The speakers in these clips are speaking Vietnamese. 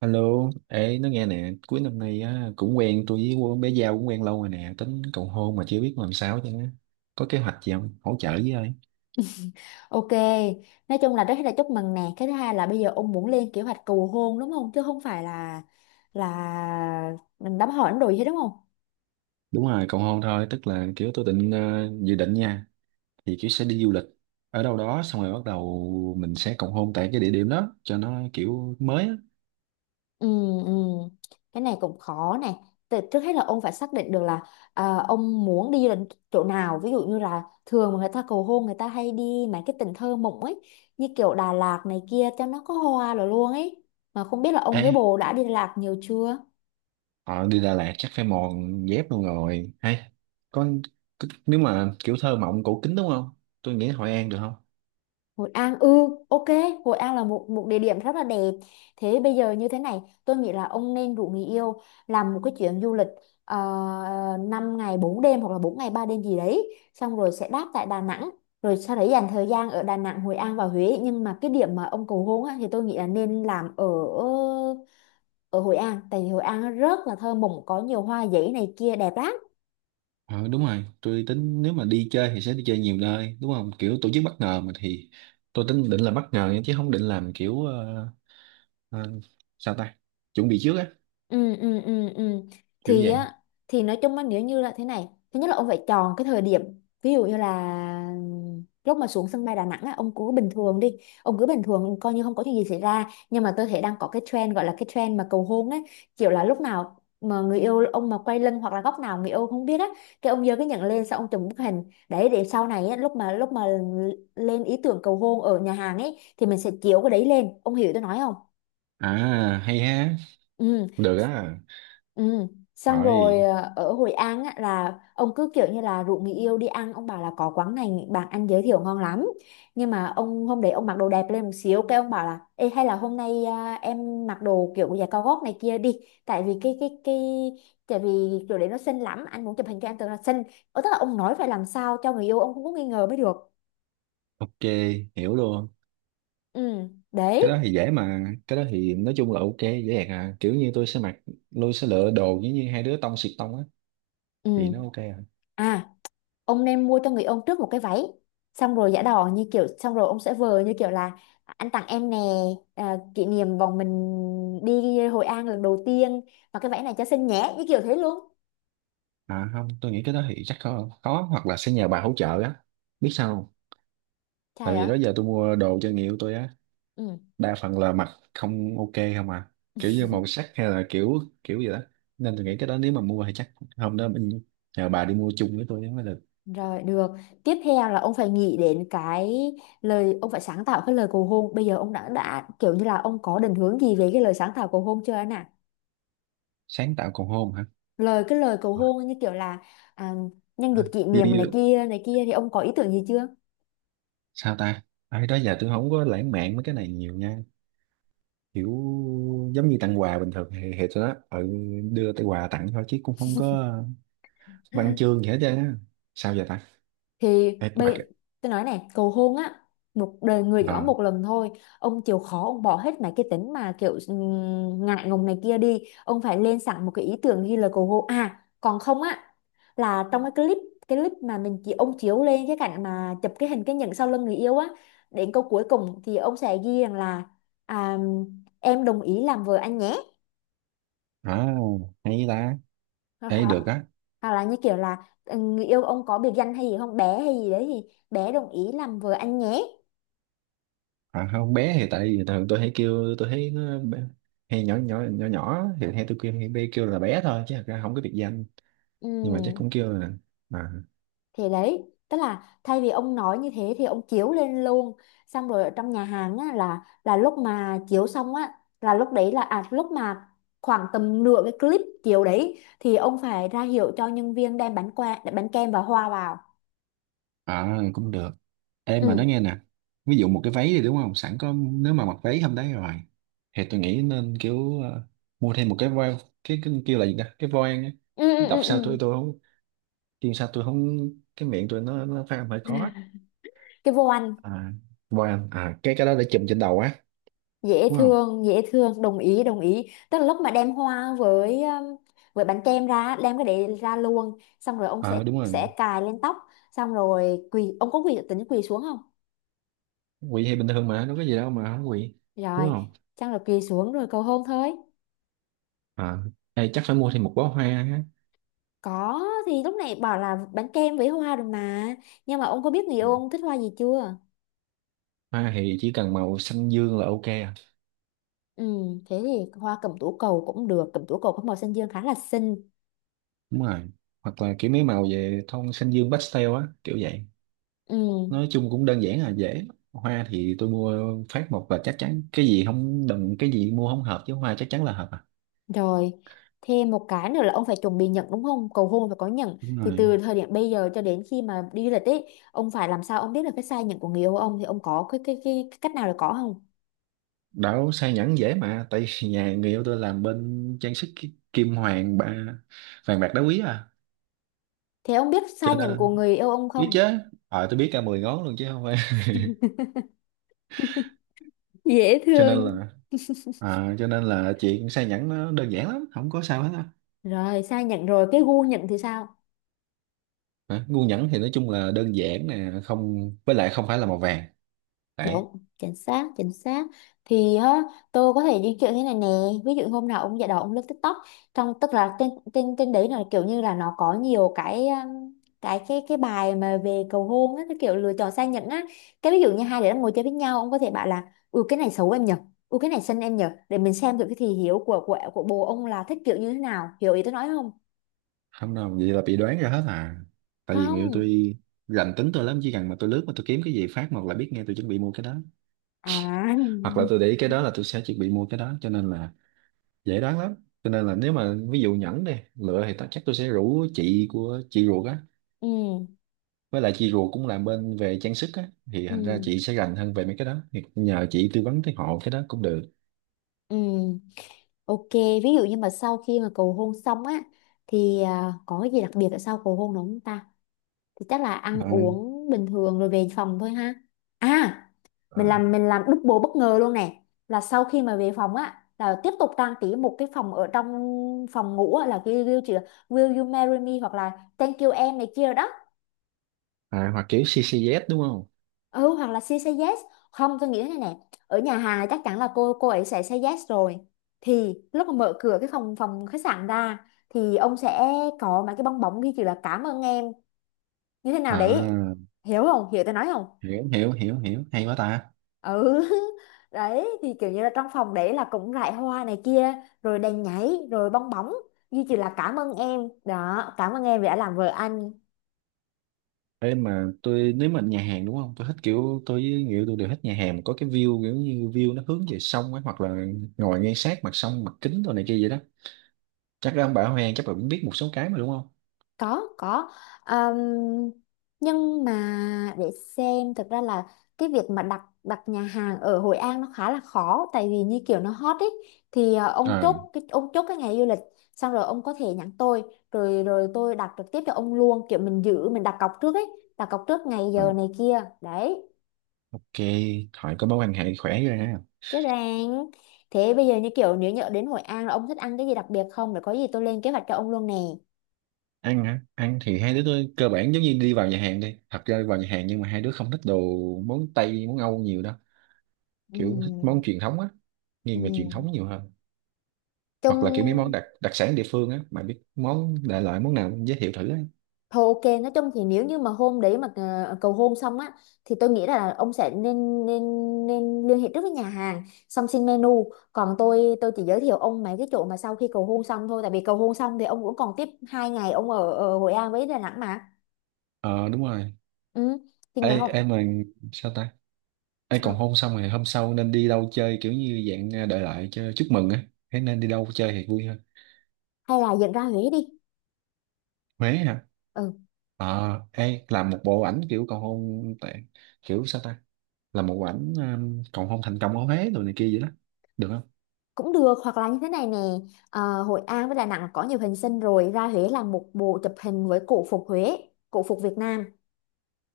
Alo, ê, nó nghe nè, cuối năm nay á, cũng quen tôi với cô bé Giao cũng quen lâu rồi nè, tính cầu hôn mà chưa biết làm sao chứ. Có kế hoạch gì không? Hỗ trợ với ơi. Ok, nói chung là rất là chúc mừng nè. Cái thứ hai là bây giờ ông muốn lên kế hoạch cầu hôn đúng không? Chứ không phải là mình đám hỏi rồi hết đúng không? Đúng rồi, cầu hôn thôi, tức là kiểu tôi định dự định nha, thì kiểu sẽ đi du lịch ở đâu đó xong rồi bắt đầu mình sẽ cầu hôn tại cái địa điểm đó cho nó kiểu mới á. Ừ, ừ. Cái này cũng khó này. Trước hết là ông phải xác định được là ông muốn đi đến chỗ nào. Ví dụ như là thường mà người ta cầu hôn người ta hay đi mấy cái tỉnh thơ mộng ấy. Như kiểu Đà Lạt này kia cho nó có hoa rồi luôn ấy. Mà không biết là ông Ê, với bồ đã đi Đà Lạt nhiều chưa? ờ, đi Đà Lạt chắc phải mòn dép luôn rồi. Hay, có nếu mà kiểu thơ mộng cổ kính đúng không? Tôi nghĩ Hội An được không? Hội An, ừ, ok. Hội An là một một địa điểm rất là đẹp. Thế bây giờ như thế này tôi nghĩ là ông nên rủ người yêu làm một cái chuyến du lịch 5 ngày 4 đêm hoặc là 4 ngày 3 đêm gì đấy, xong rồi sẽ đáp tại Đà Nẵng, rồi sau đấy dành thời gian ở Đà Nẵng, Hội An và Huế. Nhưng mà cái điểm mà ông cầu hôn á, thì tôi nghĩ là nên làm ở ở Hội An, tại vì Hội An rất là thơ mộng, có nhiều hoa giấy này kia đẹp lắm. Ờ, đúng rồi, tôi tính nếu mà đi chơi thì sẽ đi chơi nhiều nơi, đúng không? Kiểu tổ chức bất ngờ mà thì tôi tính định là bất ngờ nha, chứ không định làm kiểu ờ, sao ta? Chuẩn bị trước á, Ừ, ừ, ừ, ừ. kiểu Thì vậy. á, thì nói chung á, nếu như là thế này, thứ nhất là ông phải chọn cái thời điểm. Ví dụ như là lúc mà xuống sân bay Đà Nẵng á, ông cứ bình thường đi, ông cứ bình thường coi như không có chuyện gì xảy ra. Nhưng mà tôi thấy đang có cái trend, gọi là cái trend mà cầu hôn ấy, kiểu là lúc nào mà người yêu ông mà quay lưng hoặc là góc nào người yêu không biết á, cái ông giơ cái nhận lên xong ông chụp bức hình đấy, để sau này á lúc mà lên ý tưởng cầu hôn ở nhà hàng ấy, thì mình sẽ chiếu cái đấy lên, ông hiểu tôi nói không? À, hay ha. Ừ. Được á. Ừ. Xong Rồi, rồi, ờ, ở Hội An á, là ông cứ kiểu như là rủ người yêu đi ăn, ông bảo là có quán này bạn anh giới thiệu ngon lắm, nhưng mà ông hôm đấy ông mặc đồ đẹp lên một xíu, cái ông bảo là: Ê, hay là hôm nay em mặc đồ kiểu giày cao gót này kia đi, tại vì cái tại vì kiểu đấy nó xinh lắm anh muốn chụp hình cho em tưởng là xinh. Ờ, tức là ông nói phải làm sao cho người yêu ông cũng có nghi ngờ mới được. ok, hiểu luôn. Ừ, Cái đấy. đó thì dễ mà, cái đó thì nói chung là ok, dễ dàng à. Kiểu như tôi sẽ mặc, tôi sẽ lựa đồ giống như hai đứa tông xịt tông á, thì nó Ừ, ok à. à, ông nên mua cho người ông trước một cái váy, xong rồi giả đò như kiểu, xong rồi ông sẽ vờ như kiểu là: Anh tặng em nè, à, kỷ niệm bọn mình đi Hội An lần đầu tiên và cái váy này cho xinh nhé, như kiểu thế luôn. À không, tôi nghĩ cái đó thì chắc khó, khó hoặc là sẽ nhờ bà hỗ trợ á. Biết sao không? Tại Trai vì đó ạ. giờ tôi mua đồ cho người yêu tôi á, Ừ. đa phần là mặt không ok không à, kiểu như màu sắc hay là kiểu kiểu gì đó, nên tôi nghĩ cái đó nếu mà mua thì chắc hôm đó mình nhờ bà đi mua chung với tôi mới được. Rồi, được, tiếp theo là ông phải nghĩ đến cái lời, ông phải sáng tạo cái lời cầu hôn. Bây giờ ông đã kiểu như là ông có định hướng gì về cái lời sáng tạo cầu hôn chưa anh ạ? Sáng tạo còn hôn hả? Lời, cái lời cầu hôn như kiểu là: À, nhân Ừ. dịp kỷ như, niệm như này kia này kia. Thì ông có ý tưởng gì chưa? sao ta? Ai đó giờ tôi không có lãng mạn mấy cái này nhiều nha, kiểu giống như tặng quà bình thường thì tôi đó, đưa tới quà tặng thôi chứ cũng không có văn chương gì hết trơn á. Sao giờ ta? Thì Ê, mà tôi nói này, cầu hôn á, một đời người ờ gõ một lần thôi, ông chịu khó ông bỏ hết mấy cái tính mà kiểu ngại ngùng này kia đi, ông phải lên sẵn một cái ý tưởng ghi lời cầu hôn. À, còn không á, là trong cái clip, cái clip mà mình chỉ ông chiếu lên cái cảnh mà chụp cái hình cái nhẫn sau lưng người yêu á, đến câu cuối cùng thì ông sẽ ghi rằng là: À, em đồng ý làm vợ anh nhé. à, hay ta, Hoặc thấy hoặc- được á. hoặc là như kiểu là, ừ, người yêu ông có biệt danh hay gì không, bé hay gì đấy, thì: Bé đồng ý làm vợ anh nhé. À, không bé thì tại vì thường tôi hay kêu, tôi thấy nó hay nhỏ nhỏ nhỏ nhỏ thì hay tôi kêu, hay bé kêu là bé thôi chứ thật ra không có biệt danh, Ừ, nhưng mà chắc cũng kêu là à, thì đấy, tức là thay vì ông nói như thế thì ông chiếu lên luôn. Xong rồi ở trong nhà hàng á, là lúc mà chiếu xong á, là lúc đấy là à lúc mà khoảng tầm nửa cái clip chiếu đấy, thì ông phải ra hiệu cho nhân viên đem bánh qua, bánh kem và hoa vào. à cũng được. Em mà nói Ừ. nghe nè, ví dụ một cái váy thì đúng không, sẵn có nếu mà mặc váy hôm đấy rồi thì tôi nghĩ nên kiểu mua thêm một cái voi, cái kêu là gì ta, cái voan á. Ừ, ừ, Đọc ừ, ừ. sao tôi không, kêu sao tôi không, cái miệng tôi nó phát âm hơi khó. Cái vô ăn, À, voan à, cái đó để chùm trên đầu á, dễ đúng không? thương, dễ thương, đồng ý đồng ý, tức là lúc mà đem hoa với bánh kem ra, đem cái đấy ra luôn, xong rồi ông sẽ Ờ đúng rồi, sẽ cài lên tóc, xong rồi quỳ, ông có quỳ tính quỳ xuống không? quỵ thì bình thường mà đâu có gì đâu mà không quỵ, Rồi, đúng không? chắc là quỳ xuống rồi cầu hôn thôi. À, đây chắc phải mua thêm một bó hoa á. Có thì lúc này bảo là bánh kem với hoa rồi mà, nhưng mà ông có biết người Ừ. yêu ông thích hoa gì chưa? Hoa thì chỉ cần màu xanh dương là ok à. Ừ, thế thì hoa cẩm tú cầu cũng được, cẩm tú cầu có màu xanh dương khá là xinh. Đúng rồi, hoặc là kiểu mấy màu về tông xanh dương pastel á, kiểu vậy. Ừ. Nói chung cũng đơn giản à, dễ. Hoa thì tôi mua phát một là chắc chắn, cái gì không đừng, cái gì mua không hợp chứ hoa chắc chắn là hợp à. Rồi, thêm một cái nữa là ông phải chuẩn bị nhẫn đúng không? Cầu hôn phải có nhẫn. Đúng Thì rồi, từ thời điểm bây giờ cho đến khi mà đi du lịch ấy, ông phải làm sao ông biết được cái size nhẫn của người yêu ông. Thì ông có cái cách nào để có không? đảo sai nhẫn dễ mà, tại vì nhà người yêu tôi làm bên trang sức, kim hoàng ba, vàng bạc đá quý à, Thế ông biết size cho nhẫn của nên người yêu ông biết không? chứ. Ờ tôi biết cả 10 ngón luôn chứ không, Dễ cho nên thương. là, chuyện sa nhẫn nó đơn giản lắm không có sao hết á. Rồi, size nhẫn rồi, cái gu nhẫn thì sao? Hả? Ngu nhẫn thì nói chung là đơn giản nè, không, với lại không phải là màu vàng đấy. Đúng, chính xác, chính xác. Thì á, tôi có thể di chuyển thế này nè. Ví dụ hôm nào ông già đò ông lướt TikTok, trong, tức là trên trên trên đấy là kiểu như là nó có nhiều cái, cái bài mà về cầu hôn á, cái kiểu lựa chọn sang nhẫn á. Cái ví dụ như hai đứa đang ngồi chơi với nhau, ông có thể bảo là: Ừ cái này xấu em nhỉ, ừ cái này xinh em nhỉ, để mình xem được cái thị hiếu của bồ ông là thích kiểu như thế nào. Hiểu ý tôi nói không? Không đâu, vậy là bị đoán ra hết à, tại vì người yêu Không. tôi rành tính tôi lắm, chỉ cần mà tôi lướt mà tôi kiếm cái gì phát một là biết ngay tôi chuẩn bị mua cái đó, À. hoặc là tôi để ý cái đó là tôi sẽ chuẩn bị mua cái đó, cho nên là dễ đoán lắm. Cho nên là nếu mà ví dụ nhẫn đi lựa thì chắc tôi sẽ rủ chị của chị ruột á. Ừ. Với lại chị ruột cũng làm bên về trang sức á, thì Ừ. thành ra chị sẽ rành hơn về mấy cái đó, thì nhờ chị tư vấn tới hộ cái đó cũng được. Ừ. Ok, ví dụ như mà sau khi mà cầu hôn xong á, thì à, có cái gì đặc biệt ở sau cầu hôn đúng không ta? Thì chắc là ăn à, uống bình thường rồi về phòng thôi ha. À, à, mình làm double bất ngờ luôn nè. Là sau khi mà về phòng á là tiếp tục trang trí một cái phòng, ở trong phòng ngủ á, là cái will, Will you marry me hoặc là thank you em này kia đó. Hoặc kiểu CCZ đúng không? Ừ, hoặc là she say yes. Không, tôi nghĩ thế này nè, ở nhà hàng chắc chắn là cô ấy sẽ say yes rồi, thì lúc mà mở cửa cái phòng phòng khách sạn ra thì ông sẽ có mấy cái bong bóng ghi chữ là cảm ơn em như thế nào đấy. À, Hiểu không, hiểu tôi nói không? hiểu hiểu hiểu hiểu, hay quá ta. Ừ. Đấy, thì kiểu như là trong phòng đấy là cũng rải hoa này kia, rồi đèn nhảy rồi bong bóng ghi chữ là cảm ơn em đó, cảm ơn em vì đã làm vợ anh. Ê mà tôi, nếu mà nhà hàng đúng không, tôi thích kiểu tôi với người yêu tôi đều thích nhà hàng mà có cái view, kiểu như view nó hướng về sông ấy, hoặc là ngồi ngay sát mặt sông, mặt kính đồ này kia vậy đó, chắc là ông bà Hoàng chắc là cũng biết một số cái mà, đúng không? Có có. Ờm, nhưng mà, để xem, thực ra là cái việc mà đặt đặt nhà hàng ở Hội An nó khá là khó, tại vì như kiểu nó hot ấy. Thì ờ, ông à, chốt cái ông chốt cái ngày du lịch, xong rồi ông có thể nhắn tôi, rồi rồi tôi đặt trực tiếp cho ông luôn, kiểu mình giữ, mình đặt cọc trước ấy, đặt cọc trước ngày à giờ này kia đấy. ok, hỏi có mối quan hệ khỏe rồi ha. Chứ ràng. Thế bây giờ như kiểu nếu nhỡ đến Hội An là ông thích ăn cái gì đặc biệt không, để có gì tôi lên kế hoạch cho ông luôn nè. Ăn hả? Ăn thì hai đứa tôi cơ bản giống như đi vào nhà hàng, đi thật ra vào nhà hàng, nhưng mà hai đứa không thích đồ món Tây món Âu nhiều đâu, kiểu thích món Ừ, truyền thống á, nghiêng về truyền ừ, thống nhiều hơn. Hoặc là kiểu mấy món chung. đặc đặc sản địa phương á, mà biết món đại loại món nào cũng giới thiệu thử á. Thôi ok, nói chung thì nếu như mà hôm đấy mà ờ, cầu hôn xong á, thì tôi nghĩ là ông sẽ nên nên nên liên hệ trước với nhà hàng, xong xin menu. Còn tôi chỉ giới thiệu ông mấy cái chỗ mà sau khi cầu hôn xong thôi, tại vì cầu hôn xong thì ông cũng còn tiếp 2 ngày ông ở Hội An với Đà Nẵng mà. Ờ đúng rồi. Ừ. Thì Ê ngày hôm em mà, sao ta? Ê, còn sao, hôn xong rồi hôm sau nên đi đâu chơi, kiểu như dạng à, đại loại cho chúc mừng á, thế nên đi đâu chơi thì vui hơn. hay là dẫn ra Huế đi. Huế hả? Ừ, Ê, làm một bộ ảnh kiểu cầu hôn tại, kiểu sao ta, là một ảnh còn không thành công ở Huế rồi này kia vậy đó, được không? cũng được, hoặc là như thế này nè, ờ, Hội An với Đà Nẵng có nhiều hình sinh rồi, ra Huế làm một bộ chụp hình với cổ phục Huế, cổ phục Việt Nam.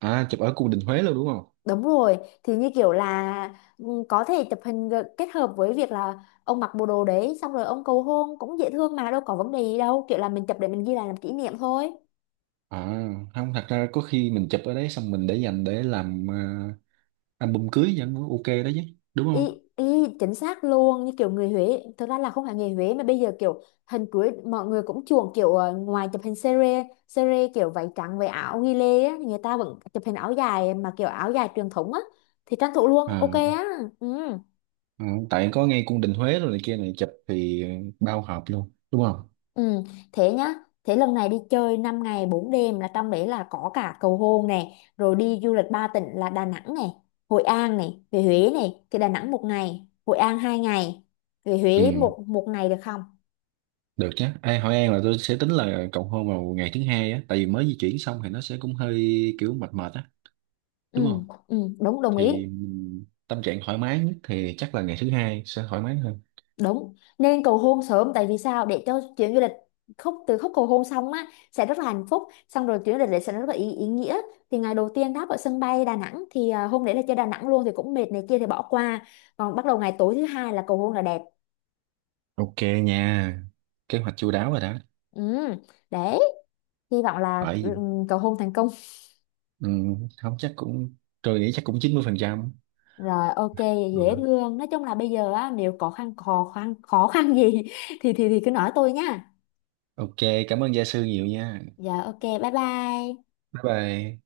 À, chụp ở cung đình Huế luôn đúng không? Đúng rồi, thì như kiểu là, ừ, có thể chụp hình kết hợp với việc là ông mặc bộ đồ đấy xong rồi ông cầu hôn cũng dễ thương mà, đâu có vấn đề gì đâu, kiểu là mình chụp để mình ghi lại làm kỷ niệm thôi. À không, thật ra có khi mình chụp ở đấy xong mình để dành để làm album cưới vẫn ok đó chứ, đúng không? Y, y chính xác luôn, như kiểu người Huế, thực ra là không phải người Huế mà bây giờ kiểu hình cưới mọi người cũng chuộng kiểu ờ, ngoài chụp hình sere kiểu váy trắng với áo ghi lê á, thì người ta vẫn chụp hình áo dài mà kiểu áo dài truyền thống á, thì tranh thủ luôn, À, ok á. Ừ. ừ, tại có ngay cung đình Huế rồi này kia này chụp thì bao hợp luôn, đúng không? Ừ, thế nhá. Thế lần này đi chơi 5 ngày 4 đêm là trong đấy là có cả cầu hôn này, rồi đi du lịch ba tỉnh là Đà Nẵng này, Hội An này, về Huế này, thì Đà Nẵng 1 ngày, Hội An 2 ngày, về Ừ Huế một một ngày được không? được chứ. Ê, Hội An là tôi sẽ tính là cầu hôn vào ngày thứ hai á, tại vì mới di chuyển xong thì nó sẽ cũng hơi kiểu mệt mệt á, đúng Ừ, không? ừ, đúng, đồng Thì ý. Tâm trạng thoải mái nhất thì chắc là ngày thứ hai sẽ thoải mái hơn. Đúng, nên cầu hôn sớm, tại vì sao, để cho chuyến du lịch, khúc từ khúc cầu hôn xong á sẽ rất là hạnh phúc, xong rồi chuyến du lịch đấy sẽ rất là ý nghĩa. Thì ngày đầu tiên đáp ở sân bay Đà Nẵng, thì à, hôm đấy là chơi Đà Nẵng luôn thì cũng mệt này kia thì bỏ qua, còn bắt đầu ngày tối thứ hai là cầu hôn là đẹp. Ok nha, kế hoạch chu đáo rồi đó. Ừ, đấy, hy vọng là, Hỏi ừ, gì? cầu hôn thành công. Ừ, không chắc cũng, tôi nghĩ chắc cũng 90%. Rồi, ok. Dễ Ừ. thương, nói chung là bây giờ á nếu có khăn khó khăn khó khăn gì thì thì cứ nói tôi nha. Ok, cảm ơn gia sư nhiều nha. Dạ, ok, bye bye. Bye bye.